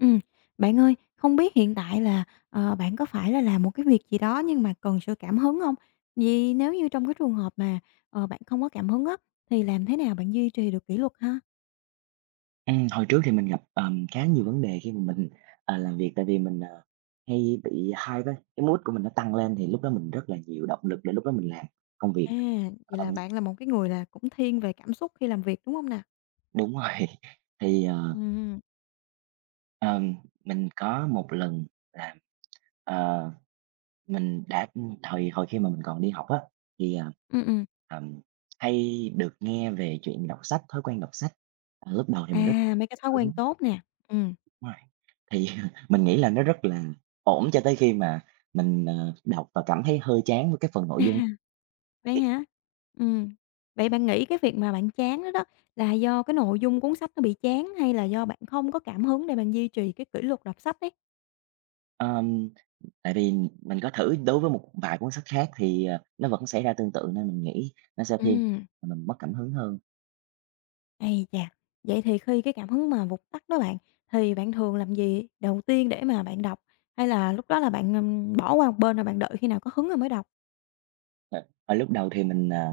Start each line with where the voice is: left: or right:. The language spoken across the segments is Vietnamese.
left: Ừm, bạn ơi, không biết hiện tại là, ờ, bạn có phải là làm một cái việc gì đó nhưng mà cần sự cảm hứng hông? Vì nếu như trong cái trường hợp mà, ờ, bạn không có cảm hứng á, thì làm thế nào bạn duy trì được kỷ luật ha?
right: Ừm, hồi trước thì mình gặp, ờm, khá nhiều vấn đề khi mà mình, ờ, làm việc, tại vì mình, ờ, hay bị hyper, cái mood của mình nó tăng lên thì lúc đó mình rất là nhiều động lực để lúc đó mình làm công việc.
left: À, vậy là
right: Ờm.
left: bạn là một cái người là cũng thiên về cảm xúc khi làm việc, đúng không nè?
right: Đúng rồi. Thì, ờ
left: Ừm.
right: Ờm, mình có một lần là, ờ, mình đã ừm, hồi hồi khi mà mình còn đi học á, thì, ờ,
left: Ừm, ừm.
right: ừm, hay được nghe về chuyện đọc sách, thói quen đọc sách. Ờ, lúc đầu thì mình rất
left: À, mấy cái thói quen
right: đúng.
left: tốt nè, ừm.
right: Rồi. Thì mình nghĩ là nó rất là ổn cho tới khi mà mình, ờ, đọc và cảm thấy hơi chán với cái phần nội dung
left: À. Vậy
right: [unintelligible]
left: hả? Ừm. Vậy bạn nghĩ cái việc mà bạn chán đó đó, là do cái nội dung cuốn sách nó bị chán, hay là do bạn không có cảm hứng để bạn duy trì cá kỷ luật đọc sách ấy?
right: Ờm. Tại vì mình có thử đối với một vài cuốn sách khác thì, à, nó vẫn xảy ra tương tự, nên mình nghĩ nó sẽ thiên
left: Ừm.
right: mình mất cảm hứng hơn.
left: Ấy chà! Vậy thì khi cái cảm hứng mà vụt tắt đó bạn, thì bạn thường làm gì đầu tiên để mà bạn đọc, hay là lúc đó là bạn, ừm, bỏ qua một bên rồi bạn đợi khi nào có hứng rồi mới đọc?
right: Ờ. Hồi lúc đầu thì mình, ờ,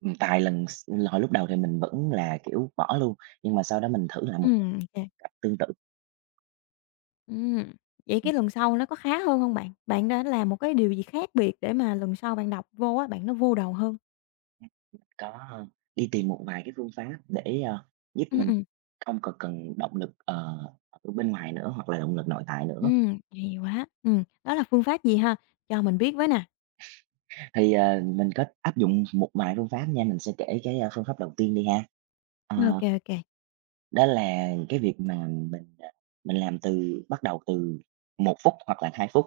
right: ừm, tài lần s hồi lúc đầu thì mình vẫn là, kiểu, bỏ luôn, nhưng mà sau đó mình thử lại một
left: Ừm, ô kê.
right: cách tương tự.
left: Ừm. Vậy
right: Ừm.
left: cái lần sau nó có khá hơn hông bạn? Bạn đã làm một cái điều gì khác biệt để mà lần sau bạn đọc vô á bạn nó vô đầu hơn?
right: Có, a, đi tìm một vài cái phương pháp để, à, giúp
left: Ưm,
right: mình
left: ừm.
right: không còn cần động lực, ờ, ở bên ngoài nữa hoặc là động lực nội tại nữa.
left: Ừm, hay quá! Ừm, đó là phương pháp gì ha? Cho mình biết với nè.
right: Thì, ờ, mình có áp dụng một vài phương pháp nha, mình sẽ kể cái phương pháp đầu tiên đi ha.
left: Ô
right: Ờ.
left: kê, ô kê.
right: Đó là cái việc mà mình, à, mình làm từ bắt đầu từ 1 phút hoặc là 2 phút,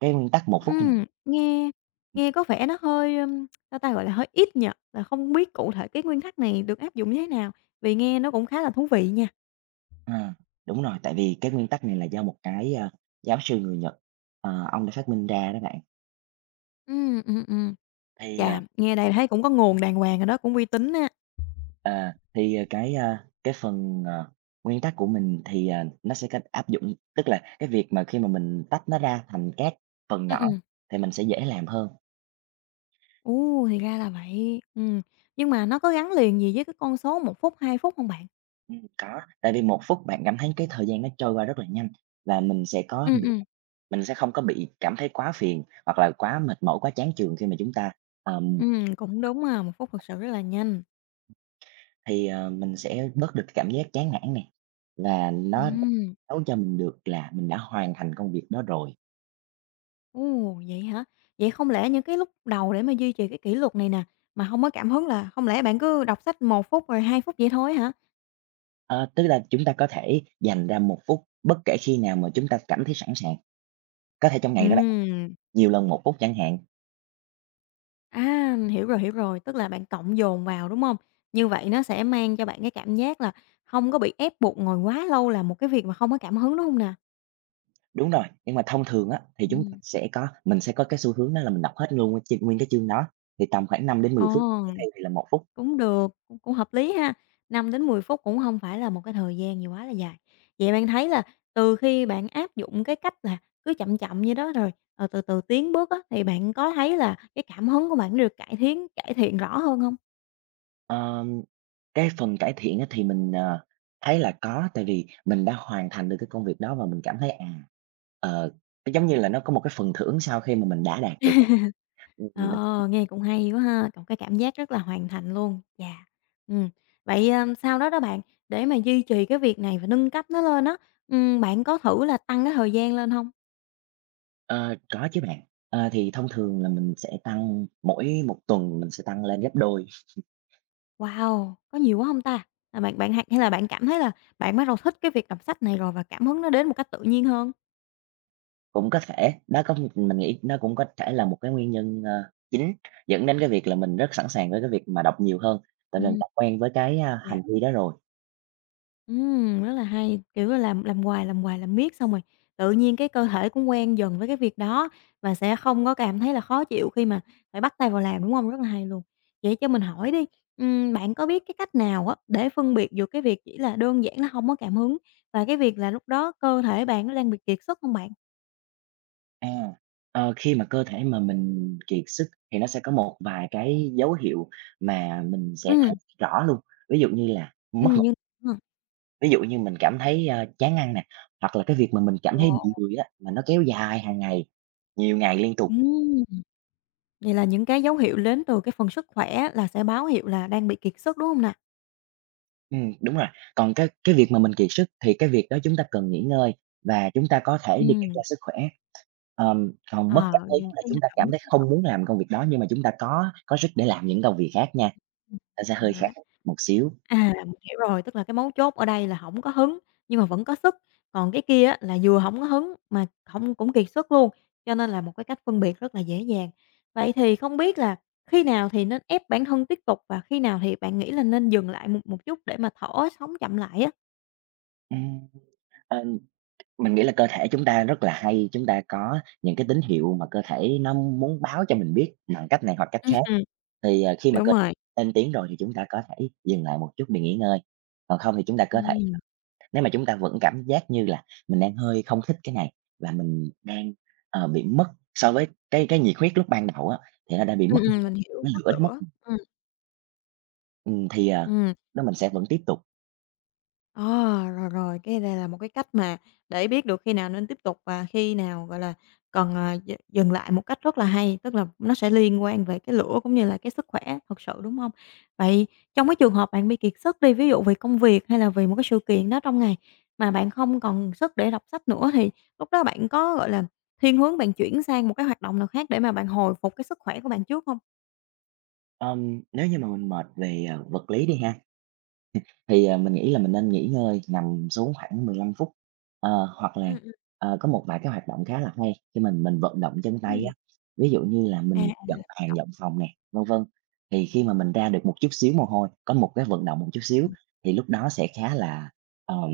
right: cái nguyên tắc 1 phút mà
left: Ừm, nghe
right: ừm.
left: nghe có vẻ nó hơi, ưm, sao ta, gọi là, hơi ít nhỉ? Là không biết cụ thể cái nguyên tắc này được áp dụng như thế nào? Vì nghe nó cũng khá là thú vị nha.
right: À. Đúng rồi, tại vì cái nguyên tắc này là do một cái, a, giáo sư người Nhật, ờ, ông đã phát minh ra đó bạn.
left: Ừm, ừm, ừm.
right: Thì,
left: Chà,
right: à
left: nghe đây là thấy cũng có nguồn đàng hoàng rồi đó, cũng uy tín á.
right: À. Thì, à, cái, a, cái phần, ờ, nguyên tắc của mình thì, à, nó sẽ cách áp dụng, tức là cái việc mà khi mà mình tách nó ra thành các phần
left: Ừm,
right: nhỏ
left: ừm.
right: thì mình sẽ dễ làm hơn.
left: Ô, thì ra là vậy! Ừm. Nhưng mà nó có gắn liền gì với cái con số 1 phút, 2 phút hông bạn?
right: Ừm, có, tại vì 1 phút bạn cảm thấy cái thời gian nó trôi qua rất là nhanh và mình sẽ có
left: Ừm,
right: đủ
left: ừm.
right: mình sẽ không có bị cảm thấy quá phiền hoặc là quá mệt mỏi, quá chán chường khi mà chúng ta, ờm
left: Ừm, cũng đúng ha, 1 phút thực sự rất là nhanh.
right: Thì, ờ, mình sẽ bớt được cái cảm giác chán nản nè, là nó
left: Ừm.
right: nói cho mình được là mình đã hoàn thành công việc đó rồi.
left: Ô, vậy hả? Vậy không lẽ những cái lúc đầu để mà duy trì cái kỷ luật này nè, mà hông có cảm hứng là hông lẽ bạn cứ đọc sách 1 phút, rồi 2 phút vậy thôi á hả?
right: Ờ, tức là chúng ta có thể dành ra 1 phút bất kể khi nào mà chúng ta cảm thấy sẵn sàng. Có thể trong ngày đó là
left: Ừm.
right: nhiều lần 1 phút chẳng hạn.
left: À, hiểu rồi, hiểu rồi, tức là bạn cộng dồn vào, đúng hông? Như vậy nó sẽ mang cho bạn cái cảm giác là không có bị ép buộc ngồi quá lâu làm một cái việc mà không có cảm hứng, đúng hông nè?
right: Đúng rồi, nhưng mà thông thường á, thì chúng
left: Ừm.
right: [unintelligible] sẽ có mình sẽ có cái xu hướng đó là mình đọc hết luôn nguyên chương nguyên cái chương đó thì tầm khoảng 5 đến 10 phút,
left: Ồ,
right: trước đây thì là 1 phút.
left: cũng được, ưm, cũng hợp lý ha, 5 đến 10 phút cũng hông phải là một cái thời gian gì quá là dài. Vậy bạn thấy là từ khi bạn áp dụng cái cách là cứ chậm chậm vậy đó rồi, ờ, từ từ tiến bước á, thì bạn có thấy là cái cảm hứng của bạn nó được cải thiến cải thiện rõ hơn hông?
right: Ờm, cái phần cải thiện á thì mình, ờ, thấy là có, tại vì mình đã hoàn thành được cái công việc đó và mình cảm thấy, à, ờ, giống như là nó có một cái phần thưởng sau khi mà mình đã đạt được, ừm, mình
left: Ờ, nghe cũng hay quá ha! C cái cảm giác rất là hoàn thành luôn, chà, ừm. Vậy, à, sau đó đó bạn, để mà duy trì cái việc này và nâng cấp nó lên á, ừm, bạn có thử là tăng cái thời gian lên hông?
right: Ờ, có chứ bạn, ờ, thì thông thường là mình sẽ tăng mỗi 1 tuần mình sẽ tăng lên gấp đôi.
left: Wow! Có nhiều quá hông ta? Là bạn bạn hay hay là bạn cảm thấy là bạn bắt đầu thích cái việc đọc sách này rồi và cảm hứng nó đến một cách tự nhiên hơn?
right: Cũng có thể, nó có mình nghĩ nó cũng có thể là một cái nguyên nhân, ơ, chính dẫn đến cái việc là mình rất sẵn sàng với cái việc mà đọc nhiều hơn, tại vì mình
left: Ừm.
right: đã quen với cái, a,
left: Yeah.
right: hành vi đó rồi.
left: Ừm, rất là hay, kiểu là làm làm hoài, làm hoài, làm miết xong rồi tự nhiên cái cơ thể cũng quen dần với cái việc đó và sẽ không có cảm thấy là khó chịu khi mà phải bắt tay vào làm, đúng hông? Rất là hay luôn. Vậy cho mình hỏi đi, ừm, bạn có biết cái cách nào á để phân biệt được cái việc chỉ là đơn giản là hông có cảm hứng và cái việc là lúc đó cơ thể bạn nó đang bị kiệt sức hông bạn?
right: À, ờ, khi mà cơ thể mà mình kiệt sức thì nó sẽ có một vài cái dấu hiệu mà mình sẽ thấy
left: Ừm.
right: rõ luôn, ví dụ như là mất
left: Ừm,
right: ngủ.
left: nhưng ha.
right: Ví dụ như mình cảm thấy, ơ, chán ăn nè, hoặc là cái việc mà mình cảm thấy bị
left: Wow!
right: người á, mà nó kéo dài hàng ngày, nhiều ngày liên tục.
left: Ừm. Vậy là những cái dấu hiệu đến từ cái phần sức khỏe là sẽ báo hiệu là đang bị kiệt sức, đúng hông nè?
right: Ừm, đúng rồi, còn cái cái việc mà mình kiệt sức, thì cái việc đó chúng ta cần nghỉ ngơi và chúng ta có thể đi kiểm tra
left: Ừm.
right: sức khỏe. Ờm, còn mất
left: Ờ,
right: cảm hứng
left: những
right: là
left: cái, a,
right: chúng ta
left: cảm hứng
right: cảm thấy
left: thích hợp.
right: không muốn làm công việc đó, nhưng mà chúng ta có có sức để làm những công việc khác nha.
left: Ừm.
right: Nó sẽ
left: Hay
right: hơi khác
left: quá!
right: một xíu.
left: À, mình hiểu rồi, tức là cái mấu chốt ở đây là hổng có hứng nhưng mà vẫn có sức, còn cái kia á là vừa hổng có hứng mà hông cũng kiệt sức luôn, cho nên là một cái cách phân biệt rất là dễ dàng. Vậy thì không biết là khi nào thì nên ép bản thân tiếp tục và khi nào thì bạn nghĩ là nên dừng lại một một chút để mà thở, sống chậm lại á?
right: Ừm. Ờ. Mình nghĩ là cơ thể chúng ta rất là hay, chúng ta có những cái tín hiệu mà cơ thể nó muốn báo cho mình biết bằng cách này hoặc cách khác. Thì, ờ, khi mà cơ
left: Đúng rồi.
right: lên tiếng rồi thì chúng ta có thể dừng lại một chút để nghỉ ngơi, còn không thì chúng ta có thể
left: Ừm.
right: nếu mà chúng ta vẫn cảm giác như là mình đang hơi không thích cái này và mình đang, ờ, bị mất so với cái cái nhiệt huyết lúc ban đầu á, thì nó đã bị
left: Ừm,
right: mất
left: ừm, mình
right: [unintelligible]
left: hiểu,
right: cái
left: mất
right: lửa đó mất,
left: lửa.
right: ừm.
left: Ừm.
right: Ừm, thì, ờ,
left: Ừm.
right: đó, mình sẽ vẫn tiếp tục.
left: À, rồi, rồi, cái này là một cái cách mà để biết được khi nào nên tiếp tục và khi nào, gọi là, cần, ờ, d dừng lại. Một cách rất là hay, tức là nó sẽ liên quan về cái lửa cũng như là cái sức khỏe thật sự, đúng hông? Vậy trong cái trường hợp bạn bị kiệt sức đi, ví dụ vì công việc hay là vì một cái sự kiện đó trong ngày mà bạn không còn sức để đọc sách nữa, thì lúc đó bạn có, gọi là, thiên hướng bạn chuyển sang một cái hoạt động nào khác để mà bạn hồi phục cái sức khỏe của bạn trước hông?
right: Ờm, nếu như mà mình mệt về, à, vật lý đi ha, ừm, thì, à, mình nghĩ là mình nên nghỉ ngơi, nằm xuống khoảng 15 phút. Ờ, hoặc là,
left: Ừm, ừm.
right: ờ, có một vài cái hoạt động khá là hay khi mình mình vận động chân tay
left: Ừm.
right: á, ví dụ như là
left: À, à.
right: mình dọn hàng,
left: [unintelligible]
right: dọn phòng nè, vân vân, thì khi mà mình ra được một chút xíu mồ hôi, có một cái vận động một chút xíu,
left: Ừm.
right: thì lúc đó sẽ khá là, ờm,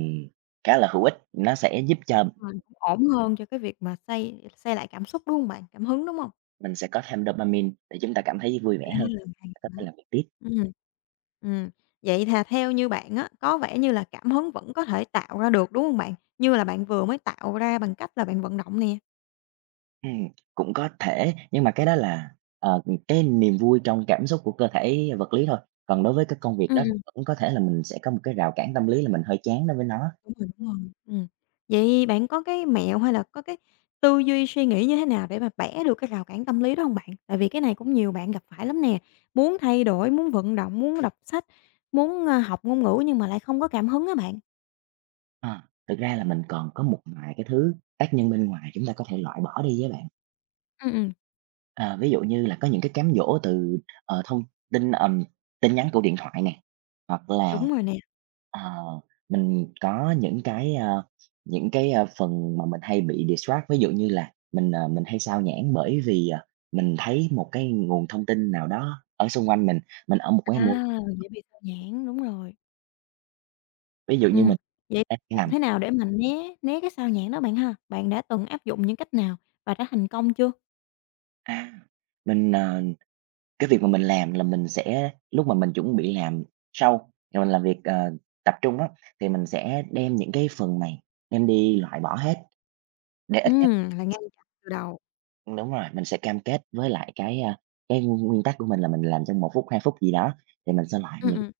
right: khá là hữu ích, nó sẽ giúp cho
left: [unintelligible] Hình ổn hơn cho cái việc mà xây xây lại cảm xúc, đúng hông bạn? Cảm hứng, đúng hông?
right: Mình sẽ có thêm dopamine để chúng ta cảm thấy vui vẻ
left: À,
right: hơn,
left: hay
right: có
left: quá.
right: thể làm việc tiếp.
left: Ừm, ừm, vậy thà theo như bạn á, có vẻ như là cảm hứng vẫn có thể tạo ra được, đúng hông bạn? Như là bạn vừa mới tạo ra bằng cách là bạn vận động nè.
right: Ừm, cũng có thể, nhưng mà cái đó là, ờ, ừm, cái niềm vui trong cảm xúc của cơ thể vật lý thôi. Còn đối với cái công việc
left: Ừm,
right: đó thì
left: ừm.
right: vẫn có thể là mình sẽ có một cái rào cản tâm lý là mình hơi chán đối với nó.
left: Ừm, ừm, đúng rồi, ừm. Vậy bạn có cái mẹo, hay là có cái tư duy, suy nghĩ như thế nào, để mà bẻ được cái rào cản tâm lý đó hông bạn? Tại vì cái này cũng nhiều bạn gặp phải lắm nè, muốn thay đổi, muốn vận động, muốn đọc sách, muốn, à, học ngôn ngữ, nhưng mà lại không có cảm hứng á bạn.
right: À, thực ra là mình còn có một vài cái thứ tác nhân bên ngoài chúng ta có thể loại bỏ đi á bạn.
left: Ừm, ừm.
right: Ờ, ví dụ như là có những cái cám dỗ từ, ờ, thông tin, ừm, tin nhắn của điện thoại nè, hoặc là,
left: Đúng rồi nè.
right: ờ, mình có những cái, ờ, những cái, ờ, phần mà mình hay bị distract. Ví dụ như là mình, ờ, mình hay sao nhãng, bởi vì, ờ, mình thấy một cái nguồn thông tin nào đó ở xung quanh mình, mình ở một cái môi
left: À! Dễ bị sao nhãng, đúng rồi.
right: Ví dụ như
left: Ừm,
right: mình
left: vậy
right: đang
left: làm
right: nằm
left: thế nào để mà né né cái sao nhãng đó bạn ha? Bạn đã từng áp dụng những cách nào và đã thành công chưa?
right: À, mình, ờ, cái việc mà mình làm là mình sẽ lúc mà mình chuẩn bị làm sau, rồi mình làm việc, ờ, tập trung á, thì mình sẽ đem những cái phần này đem đi loại bỏ hết, để ít nhất
left: Ừm, là ngay từ đầu.
right: Ưm, đúng rồi, mình sẽ cam kết với lại cái, a, cái nguyên nguyên tắc của mình là mình làm trong 1 phút, 2 phút gì đó, thì mình sẽ loại
left: Ừm,
right: những
left: ừm.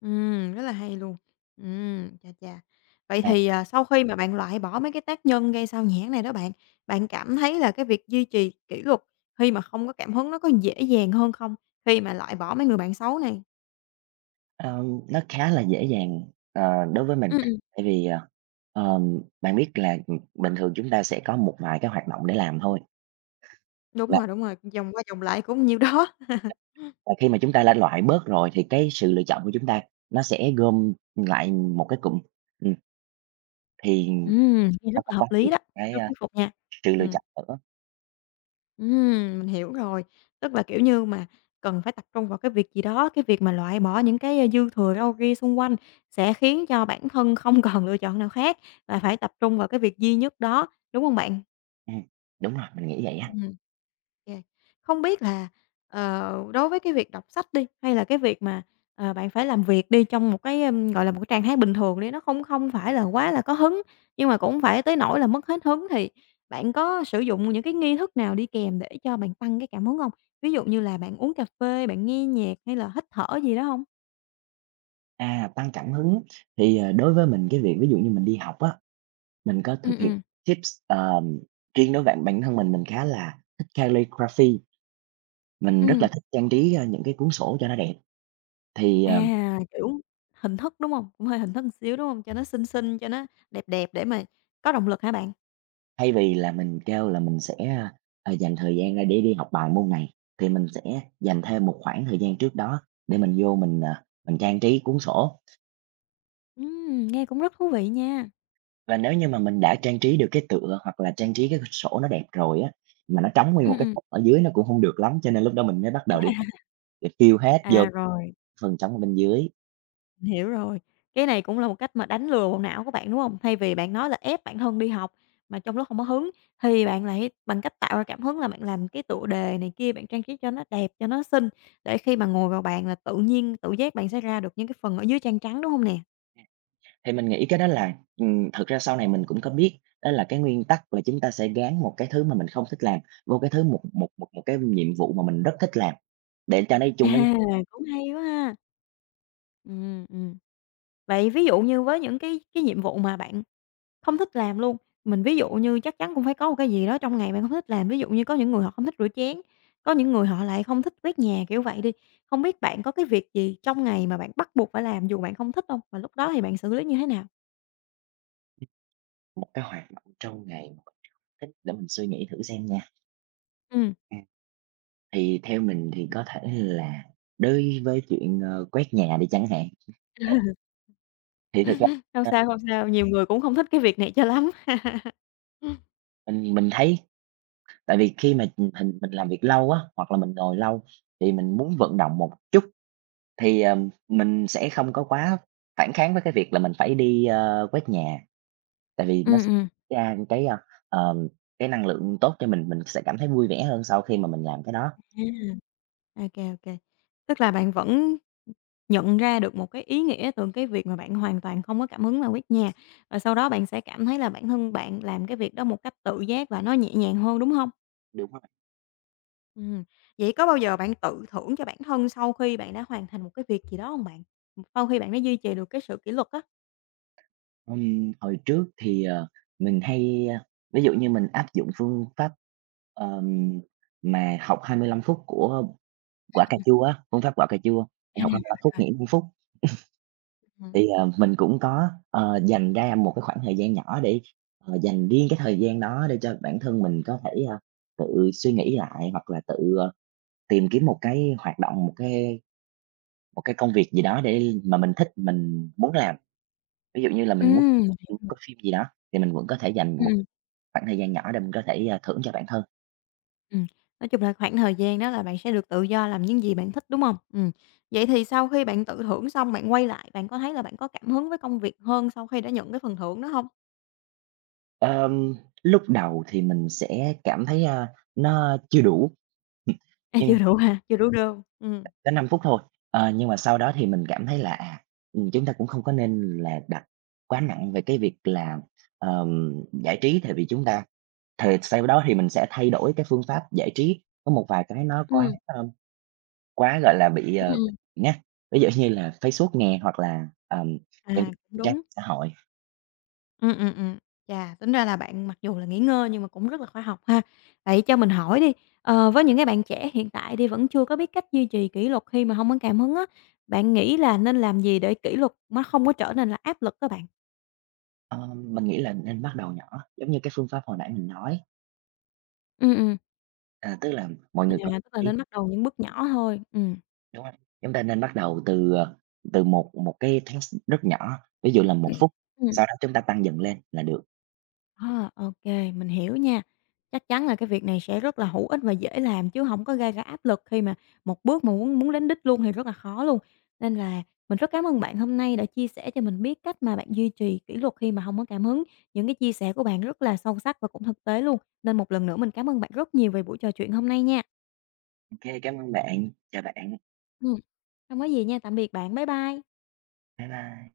left: Ừm, rất là hay luôn. Ừm, chà chà. Vậy
right: À.
left: thì, à, sau khi mà bạn loại bỏ mấy cái tác nhân gây xao nhãng này đó bạn, bạn cảm thấy là cái việc duy trì kỷ luật khi mà không có cảm hứng nó có dễ dàng hơn không khi mà loại bỏ mấy người bạn xấu này?
right: Ờm, nó khá là dễ dàng, ờ, đối với mình,
left: Ưm, ừm.
right: tại vì, ờ, ờm, bạn biết là, ừm, bình thường chúng ta sẽ có một vài cái hoạt động để làm thôi.
left: Đúng
right: Và
left: rồi, đúng rồi, vòng qua vòng lại cũng nhiều đó.
right: và khi mà chúng ta đã loại bớt rồi thì cái sự lựa chọn của chúng ta nó sẽ gom lại một cái cụm, ừm, thì, ừm,
left: Ừm, thì
right: không
left: rất
right: có
left: là
right: quá
left: hợp lý
right: nhiều
left: đó,
right: cái,
left: rất
right: ơ,
left: thuyết phục nha.
right: sự lựa
left: Ừm.
right: chọn nữa.
left: Ừm, mình hiểu rồi. Tức là, kiểu như, mà cần phải tập trung vào cái việc gì đó, cái việc mà loại bỏ những cái, a, dư thừa, râu ria ra xung quanh sẽ khiến cho bản thân không còn lựa chọn nào khác và phải tập trung vào cái việc duy nhất đó, đúng hông bạn?
right: Ừm. Đúng rồi, mình nghĩ vậy á.
left: Ừm. Kê. Không biết là, ờ, đối với cái việc đọc sách đi hay là cái việc mà, ờ, bạn phải làm việc đi trong một cái, ưm, gọi là, một cái trạng thái bình thường đi nó không không phải là quá là có hứng, nhưng mà cũng hông phải tới nỗi là mất hết hứng thì bạn có sử dụng những cái nghi thức nào đi kèm để cho bạn tăng cái cảm hứng hông? Ví dụ như là bạn uống cà phê, bạn nghe nhạc, hay là hít thở gì đó hông?
right: À, tăng cảm hứng. Thì, ờ, đối với mình cái việc ví dụ như mình đi học á, mình có
left: Ừm,
right: thực hiện
left: ừm.
right: tips, ờm, riêng đối với bản bản thân mình mình khá là thích Calligraphy mình rất là
left: Ừm.
right: thích trang trí, a, những cái cuốn sổ cho nó đẹp. Thì, ờ
left: À, kiểu, hình thức, đúng hông? Cũng hơi hình thức một xíu, đúng hông? Cho nó xinh xinh, cho nó đẹp đẹp để mà có động lực hả bạn?
right: Thay vì là mình kêu là mình sẽ, ơ, ờ, dành thời gian ra để đi học bài môn này, thì mình sẽ dành thêm một khoảng thời gian trước đó để mình vô mình, ờ, mình trang trí cuốn sổ.
left: Ừm, nghe cũng rất thú vị nha.
right: Và nếu như mà mình đã trang trí được cái tựa hoặc là trang trí cái sổ nó đẹp rồi á, mà nó trống nguyên một
left: Ừm,
right: cái
left: ừm.
right: phần ở dưới nó cũng hông được lắm, cho nên lúc đó mình mới bắt đầu đi [unintelligible] để tiêu
left: [unintelligible]
right: hết vô
left: À, rồi.
right: phần trống ở bên dưới.
left: Hiểu rồi, cái này cũng là một cách mà đánh lừa bộ não của bạn, đúng hông? Thay vì bạn nói là ép bản thân đi học mà trong lúc hông có hứng thì bạn lại bằng cách tạo ra cảm hứng là bạn làm cái tựa đề này kia, bạn trang trí cho nó đẹp, cho nó xinh để khi mà ngồi vào bàn là tự nhiên tự giác bạn sẽ ra được những cái phần ở dưới trang trắng. đúng hông nè?
right: Thì mình nghĩ cái đó là ừm, thực ra sau này mình cũng có biết, đó là cái nguyên tắc là chúng ta sẽ gán một cái thứ mà mình không thích làm, vô cái thứ một một một một cái nhiệm vụ mà mình rất thích làm, để cho nó đi
left: À,
right: chung với
left: cũng hay quá ha. Ừm, ừm. Vậy ví dụ như với những cái cái nhiệm vụ mà bạn không thích làm luôn, mình ví dụ như chắc chắn cũng phải có một cái gì đó trong ngày bạn không thích làm, ví dụ như có những người họ không thích rửa chén, có những người họ lại không thích quét nhà, kiểu vậy đi, hông biết bạn có cái việc gì trong ngày mà bạn bắt buộc phải làm dù bạn không thích hông? Và lúc đó thì bạn xử lý như thế nào?
right: Một cái hoạt động trong ngày [unintelligible] để mình suy nghĩ thử xem nha.
left: Ừm.
right: À. Thì theo mình thì có thể là đối với chuyện, ơ, quét nhà đi chẳng hạn. Thì thực ra,
left: Không
right: a
left: sao, không sao, nhiều người cũng không thích cái việc này cho lắm.
right: Mình mình thấy tại vì khi mà, ừm, mình mình làm việc lâu á, hoặc là mình ngồi lâu, thì mình muốn vận động một chút, thì, ờm, mình sẽ không có quá phản kháng với cái việc là mình phải đi, ơ, quét nhà, tại vì nó
left: Ừm, ừm.
right: ra cái, ơ, ờm, cái năng lượng tốt cho mình, mình sẽ cảm thấy vui vẻ hơn sau khi mà mình làm cái đó.
left: A. Ô kê, ô kê, tức là bạn vẫn nhận ra được một cái ý nghĩa từ cái việc mà bạn hoàn toàn không có cảm hứng là quét nhà và sau đó bạn sẽ cảm thấy là bản thân bạn làm cái việc đó một cách tự giác và nó nhẹ nhàng hơn, đúng hông?
right: Đúng rồi.
left: Ừm. Vậy có bao giờ bạn tự thưởng cho bản thân sau khi bạn đã hoàn thành một cái việc gì đó hông bạn? Sau khi bạn đã duy trì được cái sự kỷ luật á.
right: Ừm, hồi trước thì, ờ, mình hay, ơ, ví dụ như mình áp dụng phương pháp, ờm, mà học 25 phút của quả cà
left: [unintelligible]
right: chua á, phương pháp quả cà chua,
left: À,
right: học 25 phút
left: rồi.
right: nghỉ 5 phút.
left: Ừm.
right: Thì, ờ, mình cũng có, ờ, dành ra một cái khoảng thời gian nhỏ để, ờ, dành riêng cái thời gian đó để cho bản thân mình có thể, ơ, tự suy nghĩ lại, hoặc là tự, ơ, tìm kiếm một cái hoạt động, một cái một cái công việc gì đó để mà mình thích, mình muốn làm. Ví dụ như là
left: Ừm,
right: mình muốn,
left: mình hiểu
right: ừm, coi
left: rồi.
right: phim gì đó, thì mình vẫn có thể dành một
left: Ừm.
right: khoảng thời gian nhỏ để mình có thể, a, thưởng cho bản thân.
left: Ừm, nói chung là khoảng thời gian đó là bạn sẽ được tự do làm những gì bạn thích, đúng hông? Ừm, vậy thì sau khi bạn tự thưởng xong bạn quay lại bạn có thấy là bạn có cảm hứng với công việc hơn sau khi đã nhận cái phần thưởng đó hông?
right: Ờm, lúc đầu thì mình sẽ cảm thấy, ơ, nó chưa đủ.
left: À,
right: Ừm.
left: chưa đủ hả, chưa đủ đô, ừm.
right: Có 5 phút thôi, ờ, nhưng mà sau đó thì mình cảm thấy là, à, ừm, chúng ta cũng không có nên là đặt quá nặng về cái việc là, ờm, giải trí tại vì chúng ta thề sau đó thì mình sẽ thay đổi cái phương pháp giải trí, có một vài cái nó quá,
left: Ừm.
right: ơm, quá, gọi là, bị, ờ
left: Ừm.
right: nhá, ví dụ như là Facebook nè hoặc là, ờm, những
left: À, cũng
right: trang
left: đúng.
right: xã hội.
left: Ừm, ừm, ừm, chà, tính ra là bạn mặc dù là nghỉ ngơi nhưng mà cũng rất là khoa học ha. Vậy cho mình hỏi đi, ờ, với những cái bạn trẻ hiện tại đi vẫn chưa có biết cách duy trì kỷ luật khi mà hông có cảm hứng á, bạn nghĩ là nên làm gì để kỷ luật nó không có trở nên là áp lực á bạn?
right: Ờm, mình nghĩ là nên bắt đầu nhỏ, giống như cái phương pháp hồi nãy mình nói.
left: Ừm, ừm.
right: À, tức là mọi người có
left: [unintelligible] Tức là
right: ý
left: nên bắt đầu những bước nhỏ thôi, ừm.
right: Đúng rồi, chúng ta nên bắt đầu từ, ờ, từ một một cái task rất nhỏ, ví dụ là 1 phút,
left: Ừm.
right: sau đó chúng ta tăng dần lên là được.
left: Ờ, ô kê, mình hiểu nha, chắc chắn là cái việc này sẽ rất là hữu ích và dễ làm chứ hổng có gây ra áp lực khi mà một bước mà muốn muốn đến đích luôn thì rất là khó luôn. Nên là mình rất cám ơn bạn hôm nay đã chia sẻ cho mình biết cách mà bạn duy trì kỷ luật khi mà hông có cảm hứng, những cái chia sẻ của bạn rất là sâu sắc và cũng thực tế luôn, nên một lần nữa mình cám ơn bạn rất nhiều về buổi trò chuyện hôm nay nha.
right: OK, cảm ơn bạn, chào bạn.
left: Ừm, hông có gì nha, tạm biệt bạn. Bye bye.
right: Bye bye.